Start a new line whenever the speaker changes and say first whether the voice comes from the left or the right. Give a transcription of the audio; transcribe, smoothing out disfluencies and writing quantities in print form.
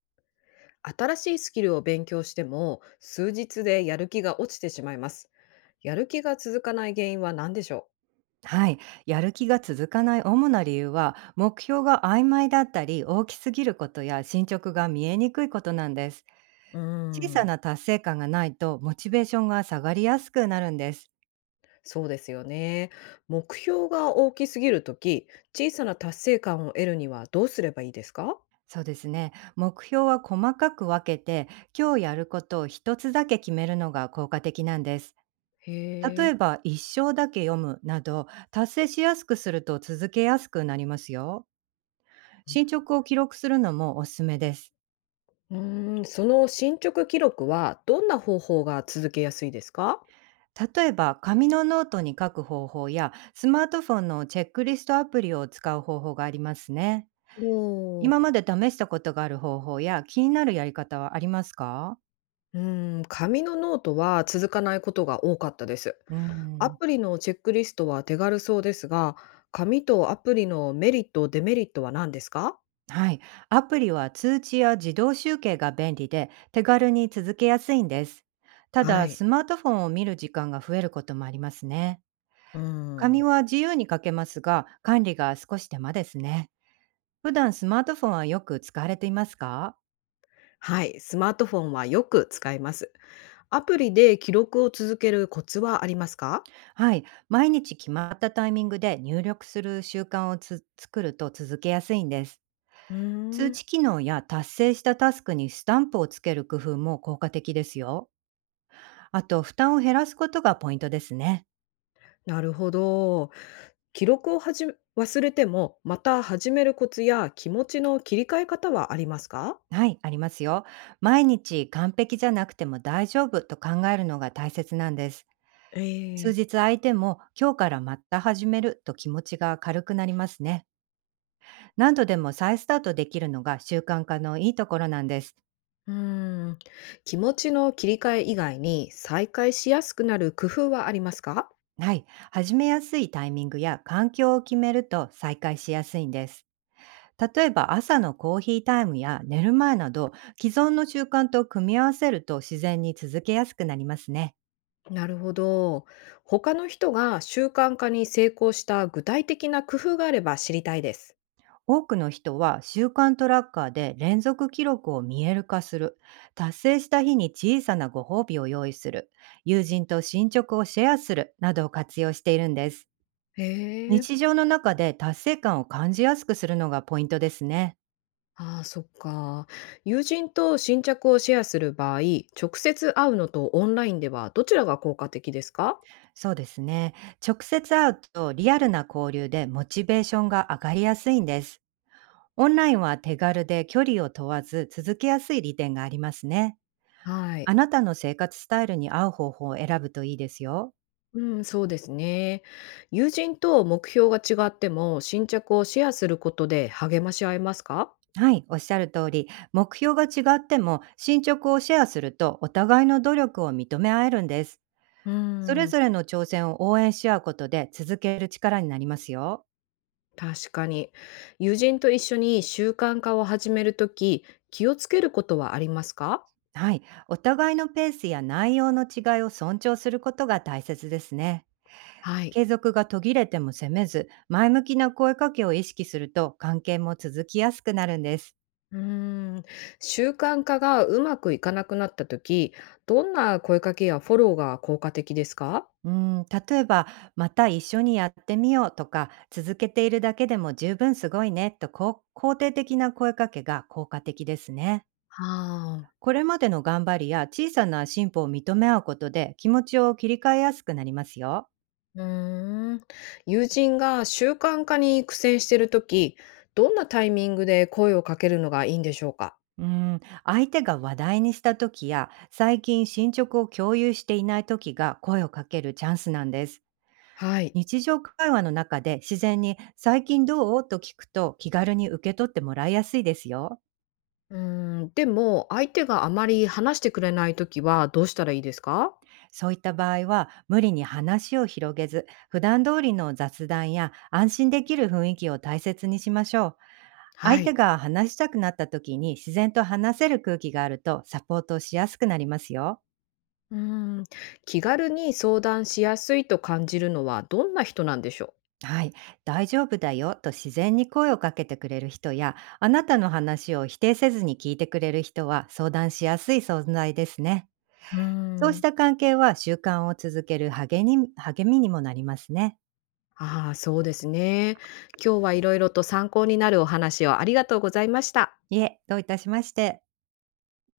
left: 新しいスキルを勉強しても数日でやる気が落ちてしまいます。やる気が続かない原因は何でしょ
right: はい、やる気が続かない主な理由は目標が曖昧だったり大きすぎることや進捗が見えにくいことなんです。
left: う。
right: 小さ
left: ん、
right: な達成感がないとモチベーションが下がりやすくなるんです。
left: そうですよね。目標が大きすぎるとき、小さな達成感を得るにはどうすればいいですか？
right: そうですね。目標は細かく分けて、今日やることを一つだけ決めるのが効果的なんです。
left: へ
right: 例
left: え。
right: えば一生だけ読むなど、達成しやすくすると続けやすくなりますよ。進捗を記録するのもおすすめです。
left: その進捗記録はどんな方法が続けやすいですか？
right: 例えば紙のノートに書く方法やスマートフォンのチェックリストアプリを使う方法がありますね。
left: おお
right: 今
left: ー。
right: まで試したことがある方法や気になるやり方はありますか？
left: 紙のノートは続かないことが多かったです。
right: う
left: ア
right: ん、
left: プリのチェックリストは手軽そうですが、紙とアプリのメリット、デメリットは何ですか？
right: はい。アプリは通知や自動集計が便利で手軽に続けやすいんです。た
left: は
right: だ、
left: い。
right: スマートフォンを見る時間が増えることもありますね。
left: う
right: 紙
left: ん。
right: は自由に書けますが、管理が少し手間ですね。普段スマートフォンはよく使われていますか？
left: はい。スマートフォンはよく使います。アプリで記録を続けるコツはありますか？
right: はい、毎日決まったタイミングで入力する習慣をつ作ると続けやすいんです。
left: う
right: 通
left: ーん。
right: 知機能や達成したタスクにスタンプをつける工夫も効果的ですよ。あと、負担を減らすことがポイントですね。
left: なるほど。記録をはじ忘れても、また始めるコツや気持ちの切り替え方はありますか？
right: はい、ありますよ。毎日完璧じゃなくても大丈夫と考えるのが大切なんです。数
left: え
right: 日
left: え。
right: 相手も、今日からまた始めると気持ちが軽くなりますね。何度でも再スタートできるのが習慣化のいいところなんです。
left: うーん。気持ちの切り替え以外に再開しやすくなる工夫はありますか？
right: はい。始めやすいタイミングや環境を決めると再開しやすいんです。例えば朝のコーヒータイムや寝る前など、既存の習慣と組み合わせると自然に続けやすくなりますね。
left: なるほど。他の人が習慣化に成功した具体的な工夫があれば知りたいです。
right: 多くの人は習慣トラッカーで連続記録を見える化する。達成した日に小さなご褒美を用意する。友人と進捗をシェアするなどを活用しているんです。
left: へえ、
right: 日常の中で達成感を感じやすくするのがポイントですね。
left: ああ、そっか。友人と新着をシェアする場合、直接会うのとオンラインではどちらが効果的ですか？
right: そうですね。直接会うとリアルな交流でモチベーションが上がりやすいんです。オンラインは手軽で距離を問わず続けやすい利点がありますね。
left: は
right: あ
left: い。
right: なたの生活スタイルに合う方法を選ぶといいですよ。
left: うん、そうですね。友人と目標が違っても新着をシェアすることで励まし合えますか？
right: はい、おっしゃる通り、目標が違っても進捗をシェアするとお互いの努力を認め合えるんです。
left: う
right: それ
left: ん。
right: ぞれの挑戦を応援し合うことで続ける力になりますよ。
left: 確かに。友人と一緒に習慣化を始めるとき、気をつけることはありますか？
right: はい、お互いのペースや内容の違いを尊重することが大切ですね。
left: はい。
right: 継続が途切れても責めず、前向きな声かけを意識すると関係も続きやすくなるんです。
left: うーん。習慣化がうまくいかなくなったとき、どんな声かけやフォローが効果的ですか？
right: うん、例えば、また一緒にやってみようとか、続けているだけでも十分すごいねと、こう肯定的な声かけが効果的ですね。
left: ああ。
right: これまでの頑張りや小さな進歩を認め合うことで気持ちを切り替えやすくなりますよ。
left: うーん。友人が習慣化に苦戦しているとき、どんなタイミングで声をかけるのがいいんでしょうか？
right: うん、相手が話題にした時や最近進捗を共有していない時が声をかけるチャンスなんです。
left: はい。
right: 日常会話の中で自然に「最近どう？」と聞くと気軽に受け取ってもらいやすいですよ。
left: うーん。でも、相手があまり話してくれないときはどうしたらいいですか？
right: そういった場合は無理に話を広げず、普段通りの雑談や安心できる雰囲気を大切にしましょう。
left: は
right: 相手
left: い。
right: が話したくなった時に自然と話せる空気があるとサポートしやすくなりますよ。
left: うーん、気軽に相談しやすいと感じるのはどんな人なんでしょう？
right: はい、大丈夫だよと自然に声をかけてくれる人や、あなたの話を否定せずに聞いてくれる人は相談しやすい存在ですね。
left: うー
right: そうし
left: ん。
right: た関係は習慣を続ける励に励みにもなりますね。
left: ああ、そうですね。今日はいろいろと参考になるお話をありがとうございました。
right: いえ、どういたしまして。